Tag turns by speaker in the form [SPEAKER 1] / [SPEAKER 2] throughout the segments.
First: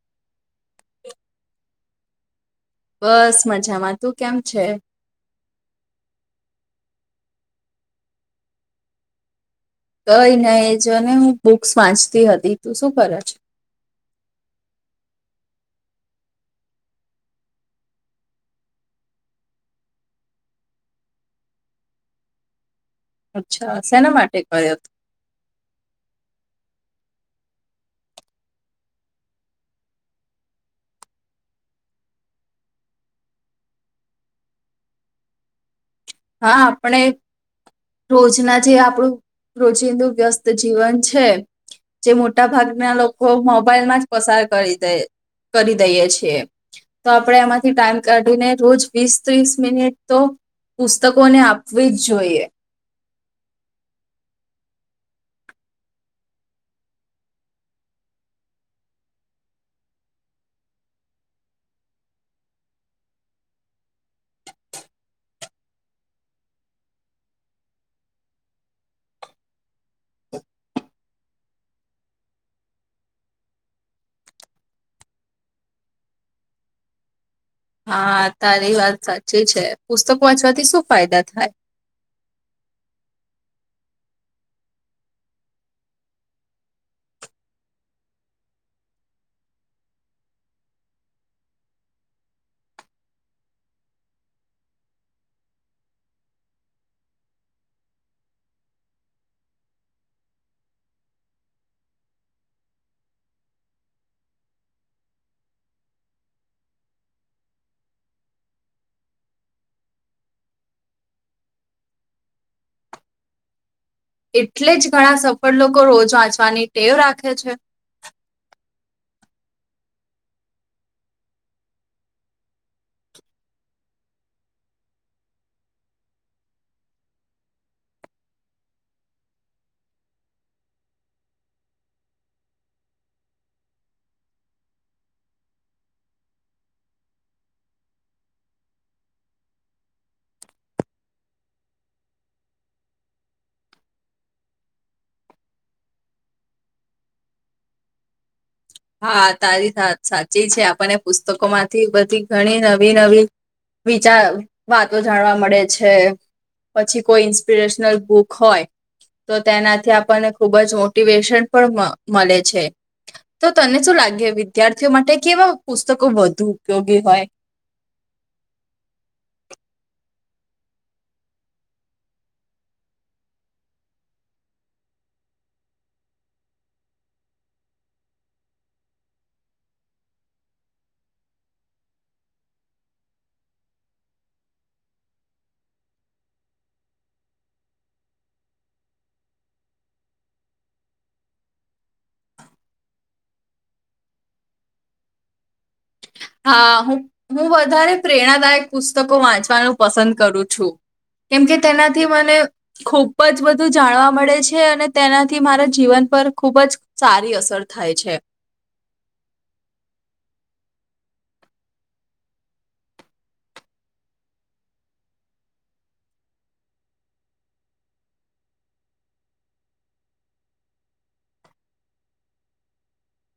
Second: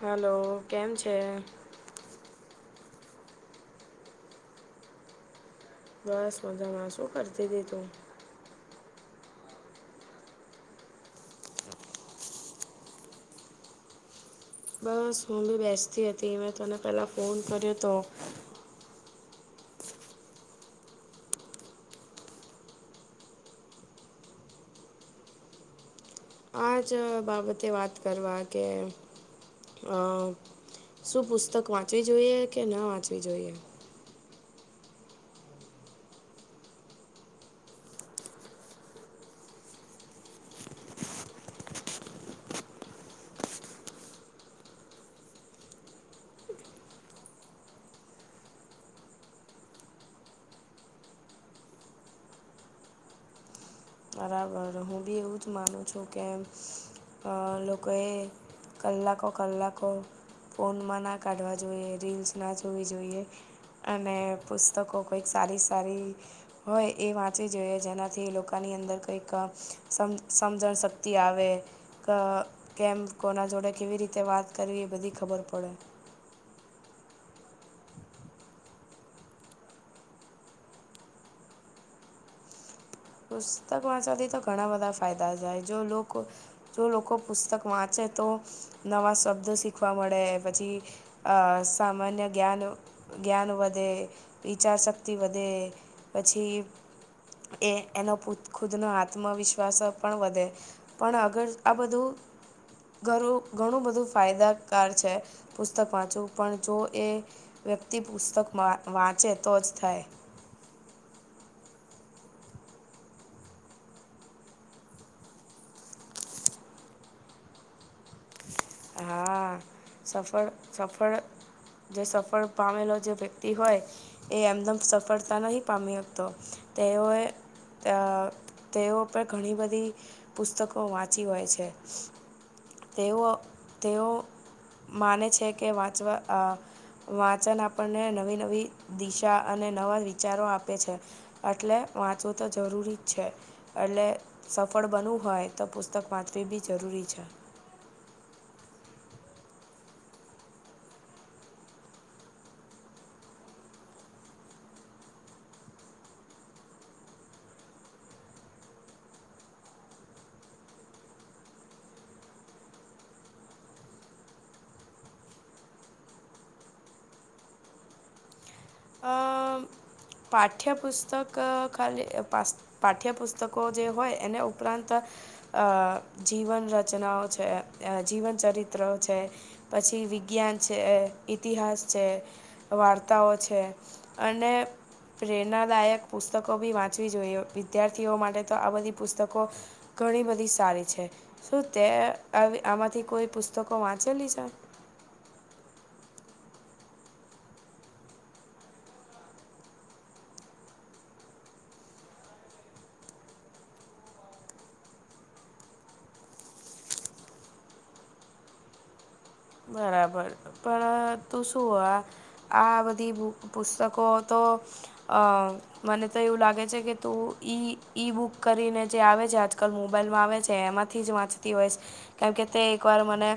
[SPEAKER 1] Hello. કેમ છે?
[SPEAKER 2] બસ મજામાં. તું કેમ છે?
[SPEAKER 1] બસ મજામાં. શું કરતી તી તું?
[SPEAKER 2] કઈ નઈ એ જો ને હું બુક્સ વાંચતી હતી. તું શું કરે?
[SPEAKER 1] બસ હું બી બેસતી હતી. મેં તને પેલા ફોન કર્યો હતો.
[SPEAKER 2] અચ્છા. શેના માટે કર્યો તો?
[SPEAKER 1] આ જ બાબતે વાત કરવા કે અ શું પુસ્તક વાંચવી જોઈએ કે ના વાંચવી જોઈએ?
[SPEAKER 2] હા આપણે રોજના જે આપણું રોજિંદું વ્યસ્ત જીવન છે. જે મોટા ભાગના લોકો મોબાઈલ માં જ પસાર કરી દે કરી દઈએ છીએ. તો આપણે એમાંથી ટાઈમ કાઢીને રોજ વીસ ત્રીસ મિનિટ તો પુસ્તકો ને આપવી જ જોઈએ.
[SPEAKER 1] બરાબર હું બી એવું જ માનું છું. કે અ લોકોએ કલાકો કલાકો ફોનમાં ના કાઢવા જોઈએ. રીલ્સ ના જોવી જોઈએ. અને પુસ્તકો કંઈક સારી સારી હોય એ વાંચવી જોઈએ. જેનાથી એ લોકો આની અંદર કહી ક સમ સમજણ શક્તિ આવે. ક કેમ કોના જોડે કેવી રીતે વાત કરવી એ બધી ખબર પડે.
[SPEAKER 2] હા તારી વાત સાચી છે. પુસ્તક વાંચવાથી શું ફાયદા થાય?
[SPEAKER 1] પુસ્તક વાંચવાથી તો ઘણા બધા ફાયદા થાય. જો લોકો જો લોકો પુસ્તક વાંચે તો નવા શબ્દો શીખવા મળે. પછી અ સામાન્ય જ્ઞાન જ્ઞાન વધે, વિચારશક્તિ વધે પછી એ એનો ખુદનો આત્મવિશ્વાસ પણ વધે. પણ અગર આ બધું ઘરું ઘણું બધું ફાયદાકાર છે. પુસ્તક વાંચવું પણ જો એ વ્યક્તિ પુસ્તક વા વાંચે તો જ થાય
[SPEAKER 2] એટલે જ ઘણા સફળ લોકો રોજ વાંચવાની ટેવ રાખે છે
[SPEAKER 1] હા સફળ સફળ જે સફળ પામેલો જે વ્યક્તિ હોય એ એમદમ સફળતા નહી પામી હતો તેઓએ તેઓ પર ઘણી બધી પુસ્તકો વાંચી હોય છે તેઓ તેઓ માને છે કે વાંચવા? અ વાંચન આપણને નવી નવી દિશા અને નવા વિચારો આપે છે એટલે વાંચવું તો જરૂરી જ છે એટલે સફળ બનવું હોય તો પુસ્તક વાંચવી બી જરૂરી છે
[SPEAKER 2] હા તારી સા સાચી છે આપણને પુસ્તકો માંથી બધી ઘણી નવી નવી વિચાર વાતો જાણવા મળે છે પછી કોઈ ઇન્સ્પિરેશનલ બુક હોય તો તેનાથી આપણને ખુબ જ મોટિવેશન પણ મળે છે તો તને શું લાગે વિદ્યાર્થીઓ માટે કે એવા પુસ્તકો વધુ ઉપયોગી હોય
[SPEAKER 1] અ પાઠ્યપુસ્તક ખાલી પાસ પાઠ્યપુસ્તકો જે હોય એને ઉપરાંત અ જીવન રચનાઓ છે જીવન ચરિત્ર છે પછી વિજ્ઞાન છે ઇતિહાસ છે વાર્તાઓ છે છે અને પ્રેરણાદાયક પુસ્તકો બી વાંચવી જોઈએ. વિદ્યાર્થીઓ માટે તો આ બધી પુસ્તકો ઘણી બધી સારી છે. શું તે આવી આમાંથી કોઈ પુસ્તકો વાંચેલી છે?
[SPEAKER 2] હા હું હું વધારે પ્રેરણાદાયક પુસ્તકો વાંચવાનું પસંદ કરું છું. કેમ કે તેનાથી મને ખૂબ જ બધું જાણવા મળે છે અને તેનાથી મારા જીવન પર ખૂબ જ સારી અસર થાય છે.
[SPEAKER 1] બરાબર. પણ તું શું આ આ બધી બૂ પુસ્તકો તો અ મને તો એવું લાગે છે કે તું ઈ ઈ બુક કરીને જે આવે છે. આજકલ મોબાઈલમાં આવે છે એમાં થી જ વાંચતી હોઈશ. કેમ કે તે એક વાર મને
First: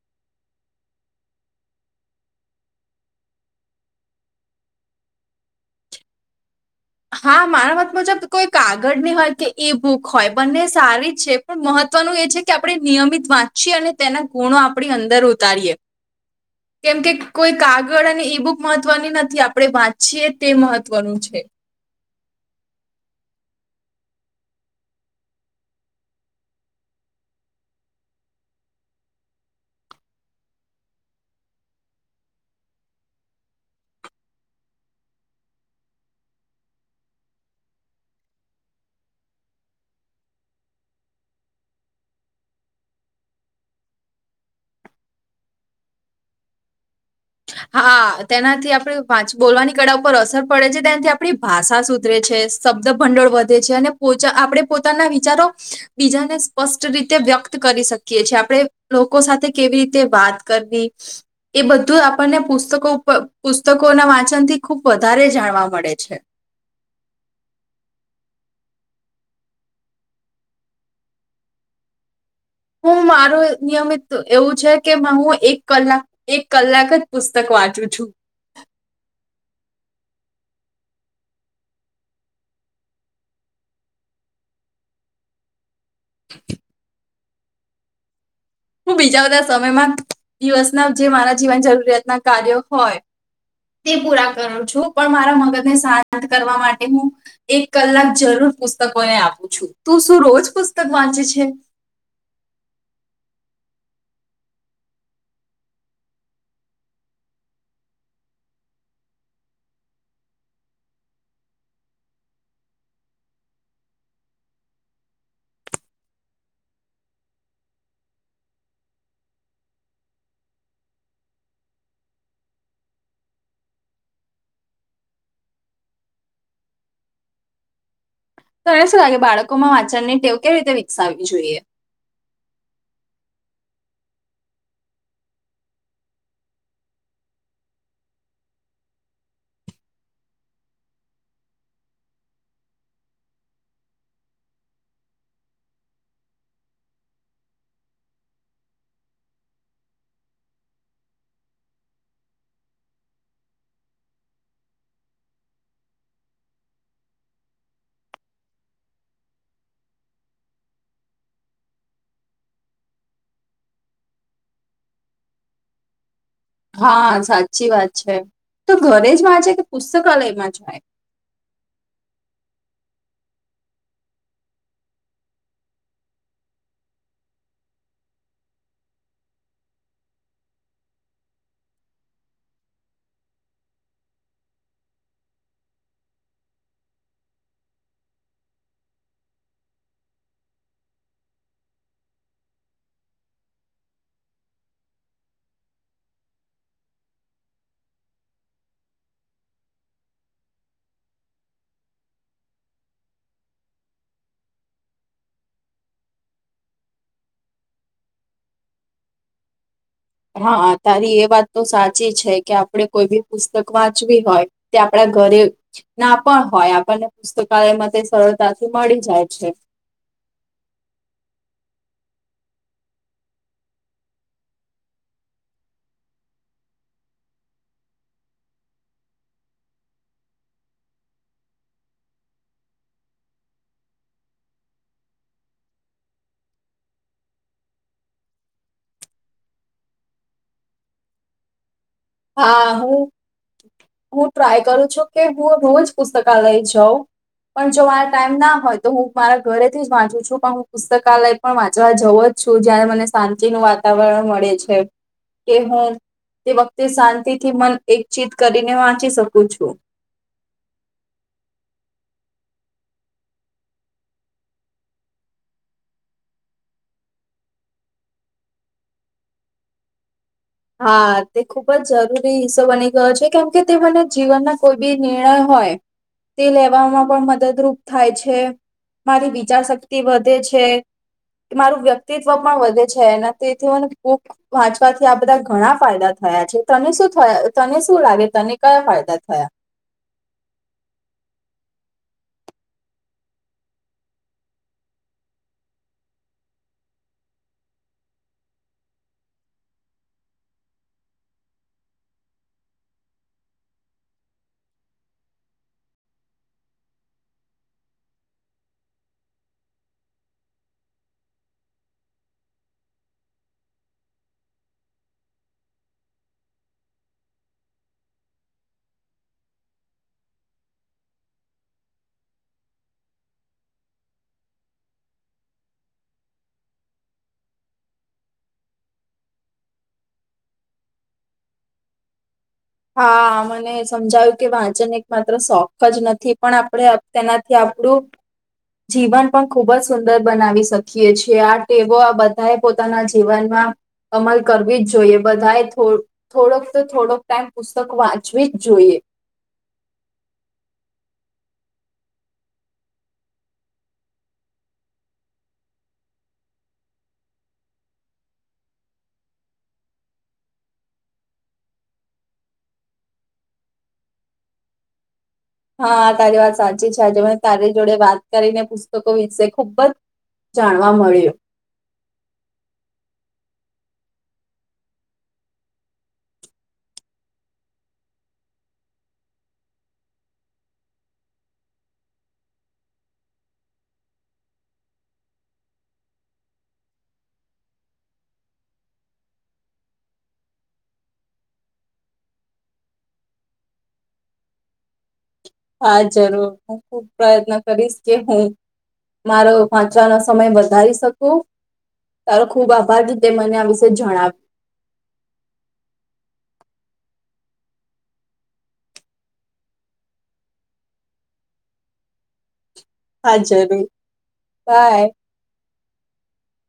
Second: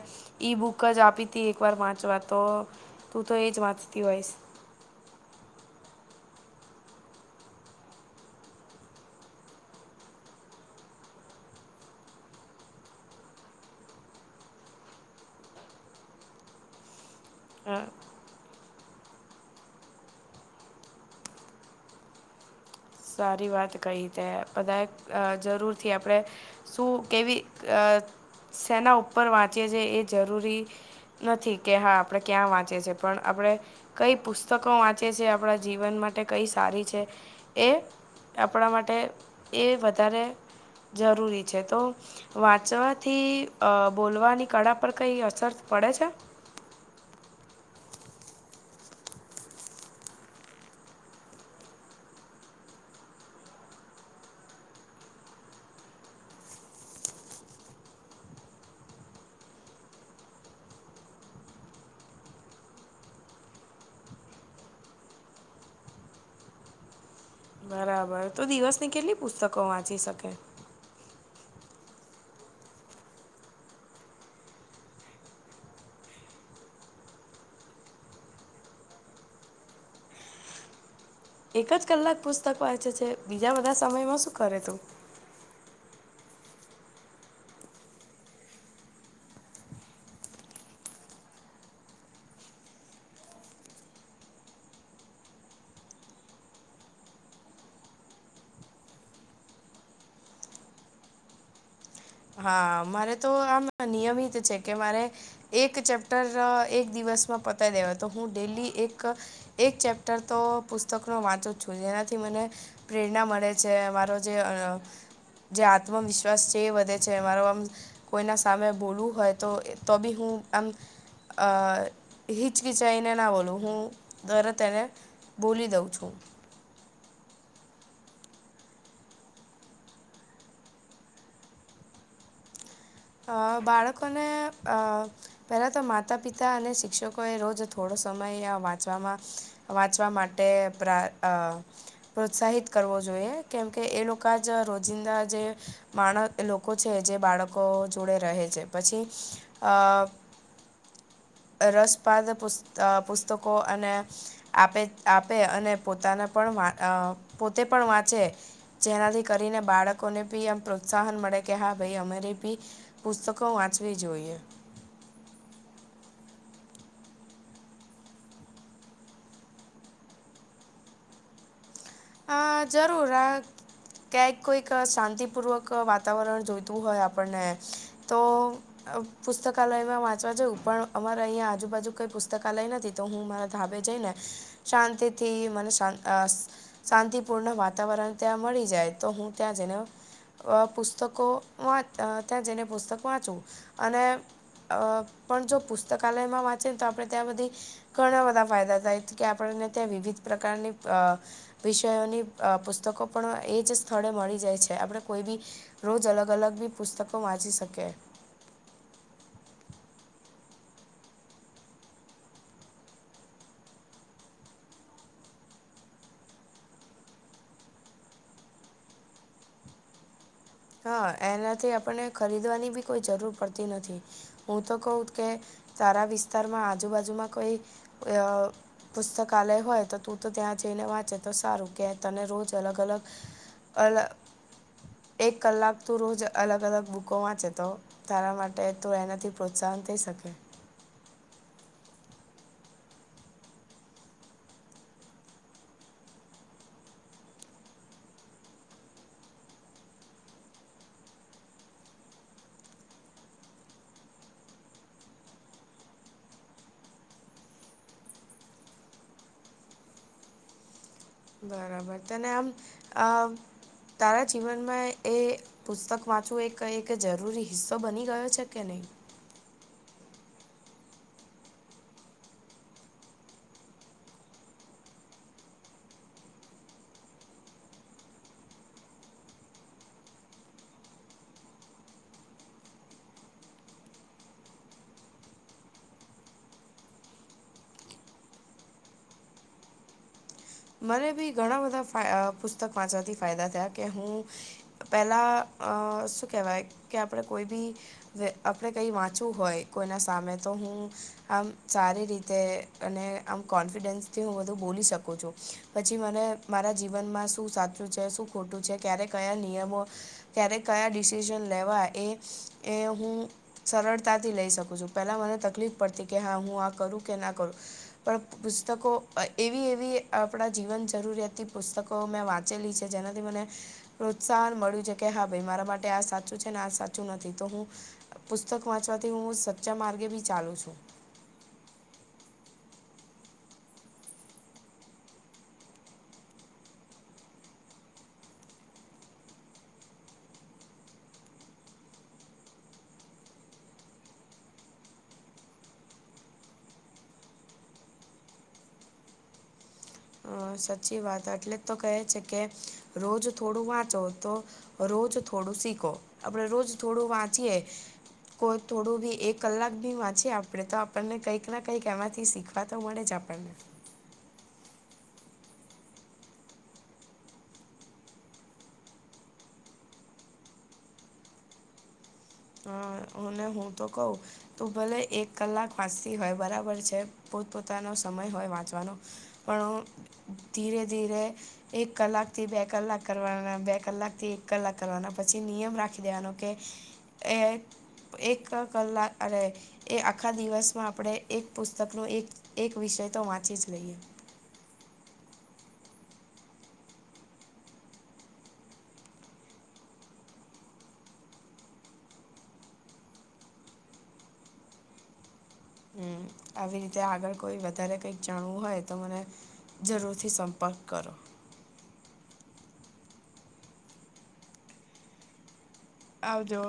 [SPEAKER 1] ઈ બુ ક જ આપીતી એક વાર વાંચવા. તો તું તો એ જ વાંચતી હોઈશ.
[SPEAKER 2] હા મારા મત મુજબ કોઈ કાગળની હોય કે એ બુક હોય બંને સારી જ છે. પણ મહત્વનું એ છે કે આપણે નિયમિત વાંચીએ અને તેના ગુણો આપણી અંદર ઉતારીએ. કેમ કે કોઈ
[SPEAKER 1] અ
[SPEAKER 2] કાગળ અને ઈ બુક મહત્વની નથી, આપણે વાંચીએ તે મહત્વનું છે.
[SPEAKER 1] સારી વાત કહી તે. બધાએ અ જરૂરથી આપણે શું કેવી અ શેના ઉપર વાંચીએ છીએ એ જરૂરી નથી કે હા આપણે ક્યાં વાંચીએ છીએ પણ આપણે કઈ પુસ્તકો વાંચીએ છીએ, આપણા જીવન માટે કઈ સારી છે. એ આપણા માટે એ વધારે જરૂરી છે તો વાંચવાથી અ બોલવાની કળા પર કઈ અસર પડે છે?
[SPEAKER 2] હા તેનાથી આપણી વાચ બોલવાની કળા ઉપર અસર પડે છે. તેનાથી આપણી ભાષા સુધરે છે. શબ્દ ભંડોળ વધે છે. અને પોચા આપણે પોતાના વિચારો બીજાને સ્પષ્ટ રીતે વ્યક્ત કરી શકીએ છીએ. આપણે લોકો સાથે કેવી રીતે વાત કરવી. એ બધું આપ આપણને પુસ્તકો ઉપર પુસ્તકોના વાંચનથી ખુબ વધારે જાણવા મળે છે.
[SPEAKER 1] બરાબર. તું દિવસની કેટલી પુસ્તકો વાંચી શકે?
[SPEAKER 2] હું મારું નિયમિત એવું છે કે હું એક કલાક એક કલાક જ પુસ્તક વાંચું છું.
[SPEAKER 1] એક જ કલાક પુસ્તક વાંચે છે? બીજા બધા સમયમાં શું કરે તું?
[SPEAKER 2] હું બીજા બધા સમયમાં દિવસના જે મારા જીવન જરૂરિયાતના કાર્ય હોય. તે પૂરા કરું છું. પણ મારા મગજને શાંત કરવા માટે હું એક કલાક જરૂર પુસ્તકોને આપું છું. તું શું રોજ પુસ્તક વાંચે છે?
[SPEAKER 1] હા મારે તો આમ નિયમિત છે કે મારે એક ચેપ્ટર એક દિવસમાં પતાવી દેવા. તો હું ડેલી એક એક ચેપ્ટર તો પુસ્તકનો વાચું જ છું. જેનાથી મને પ્રેરણા મળે છે. મારો જે જે આત્મવિશ્વાસ છે એ વધે છે. મારો આમ કોઈના સામે બોલવું હોય તો તો બી હું આમ અ હિચકિચાઈને ના બોલું હું તરત એને બોલી દઉં છું.
[SPEAKER 2] તને શું લાગે બાળકોમાં વાંચનની ટેવ કેવી રીતે વિકસાવવી જોઈએ?
[SPEAKER 1] અ બાળકોને અ પહેલા તો માતા પિતા અને શિક્ષકોએ રોજ થોડો સમય આ વાંચવામાં વાંચવા માટે પ્રા અ પ્રોત્સાહિત કરવો જોઈએ. કેમ કે એ લોકા જ રોજિંદા જે માણ લોકો છે. જે બાળકો જોડે રહે છે પછી અ રસપાદ પુસ અ પુસ્તકો અને આપે આપે અને પોતાને પણ વા અ પોતે પણ વાંચે. જેનાથી કરીને બાળકોને બી આમ પ્રોત્સાહન મળે કે હા ભાઈ અમારે બી પુસ્તકો વાંચવી જોઈએ.
[SPEAKER 2] હા સાચી વાત છે તો ઘરે જ વાંચે કે પુસ્તકાલયમાં જાય?
[SPEAKER 1] હા જરૂર આ ક્યાંક કોઈક શાંતિપૂર્વક વાતાવરણ જોઈતું હોય આપણને તો પુસ્તકાલયમાં વાંચવા જઉં પણ અમારે અહીંયા આજુબાજુ કઈ પુસ્તકાલય નથી તો હું મારા ધાબે જઈ ને શાંતિ થી મને શાંતિપૂર્ણ વાતાવરણ ત્યાં મળી જાય તો હું ત્યાં જઈને પુસ્તકો વા ત્યાં જઈને પુસ્તક વાંચવું અને પણ જો પુસ્તકાલયમાં વાંચી ને તો આપણે ત્યાં બધી ઘણા બધા ફાયદા થાય કે આપણને ત્યાં વિવિધ પ્રકારની વિષયોની પુસ્તકો પણ એ જ સ્થળે મળી જાય છે આપણે કોઈ બી રોજ અલગ અલગ બી પુસ્તકો વાંચી શકે.
[SPEAKER 2] હા, તારી એ વાત તો સાચી છે કે આપણે કોઈ બી પુસ્તક વાંચવી હોય તે આપણા ઘરે ના પણ હોય આપણને પુસ્તકાલયમાં તે સરળતાથી મળી જાય છે.
[SPEAKER 1] હા, એનાથી આપણને ખરીદવાની બી કોઈ જરૂર પડતી નથી. હું તો કઉ કે તારા વિસ્તારમાં આજુબાજુમાં કોઈ પુસ્તકાલય હોય તો તું તો ત્યાં જઈને વાંચે તો સારું કે તને રોજ અલગ અલગ અલગ એક કલાક તું રોજ અલગ અલગ બુકો વાંચે તો તારા માટે તો એનાથી પ્રોત્સાહન થઈ શકે.
[SPEAKER 2] હા, હું હું ટ્રાય કરું છું કે હું રોજ પુસ્તકાલય જાઉં. પણ જો મારા ટાઈમ ના હોય તો હું મારા ઘરેથી જ વાંચુ છું પણ હું પુસ્તકાલય પણ વાંચવા જવું જ છું જયારે મને શાંતિનું વાતાવરણ મળે છે. કે હું તે વખતે શાંતિથી મન એકચિત કરીને વાંચી શકું છું.
[SPEAKER 1] બરાબર તને આમ તારા જીવનમાં એ પુસ્તક વાંચવું એક એક જરૂરી હિસ્સો બની ગયો છે કે નહીં?
[SPEAKER 2] હા, તે ખૂબ જ જરૂરી હિસ્સો બની ગયો છે કેમ કે તે મને જીવનના કોઈ બી નિર્ણય હોય તે લેવામાં પણ મદદરૂપ થાય છે. મારી વિચાર શક્તિ વધે છે. મારું વ્યક્તિત્વ પણ વધે છે એના તેથી મને બુક વાંચવાથી બધા ઘણા ફાયદા થયા છે તને શું થયા તને શું લાગે તને કયા ફાયદા થયા.
[SPEAKER 1] મને બી ઘણા બધા ફા પુસ્તક વાંચવાથી ફાયદા થયા કે હું પેલા અ શું કેહેવાય કે આપણે કોઈ બી આપણે કઈ વાંચવું હોય કોઈના સામે તો હું આમ સારી રીતે અને આમ કોન્ફિડન્સથી હું બધું બોલી શકું છું. પછી મને મારા જીવનમાં શું સાચું છે શું ખોટું છે ક્યારે કયા નિયમો ક્યારે કયા ડિસિઝન લેવા એ એ હું સરળતાથી લઈ શકું છું પેલા મને તકલીફ પડતી કે હા હું આ કરું કે ના કરું. પણ પુસ્તકો એવી એવી આપણાં જીવન જરૂરિયાતી પુસ્તકો મેં વાંચેલી છે જેનાથી મને પ્રોત્સાહન મળ્યું છે કે હા ભાઈ મારા માટે આ સાચું છે ને આ સાચું નથી તો હું પુસ્તક વાંચવાથી હું સચ્ચા માર્ગે બી ચાલુ છું.
[SPEAKER 2] હા, મને સમજાવું કે વાંચન એક માત્ર શોખજ નથી પણ આપડણે તેનાથી આપણું જીવન પણ ખૂબ જ સુંદર બનાવી શકીએ છીએ આ ટેવો આ બધા એ પોતાના જીવનમાં અમલ કરવી જોઈએ બધાએ થોડોક તો થોડોક ટાઈમ પુસ્તક વાંચવી જ જોઈએ.
[SPEAKER 1] હા, સાચી વાત એટલે તો કહે છે કે રોજ થોડું વાંચો તો રોજ થોડું શીખો આપણે રોજ થોડું વાંચીએ. કોઈ થોડું બી એક કલાક ભી વાંચી આપડે તો આપણને કંઈક ના કંઈક એમાંથી શીખવા. પા તો મળેજ પણને.
[SPEAKER 2] હા તારી વાત સાચી છે આજે મે તારી જોડે વાત કરીને પુસ્તકો વિશે ખૂબજ. જાણવા મળ્યું.
[SPEAKER 1] હ અને હું તો કઉ તો ભલે એક કલાક વાંચતી હોય બરાબર છે પોતપોતાનો સમય હોય વાંચવાનો. પણ હું ધીરે ધીરે. એક કલાક થી બે કલાક કરવાના બે કલાક થી એક કલાક કરવાના પછી નિયમ રાખી દેવાનો કે એ એક કલાક અરે એ આખા દિવસમાં આપણે એક પુસ્તકનો એક એક વિષય તો વાંચીજ લઈએ.
[SPEAKER 2] હા જરૂર હું ખુબ પ્રયત્ન કરીશ કે હું. મારો વાંચવાનો સમય વધારી શકું. તારો ખુબ આભાર રતે મને આ વિશે જણાવ્યું.
[SPEAKER 1] હમ આવી રીતે આગળ કોઈ વધારે કંઈક જાણવું હોય તો મને. જરૂરથી સંપર્ક કરો.
[SPEAKER 2] હા જરૂર બાય.
[SPEAKER 1] આવજો.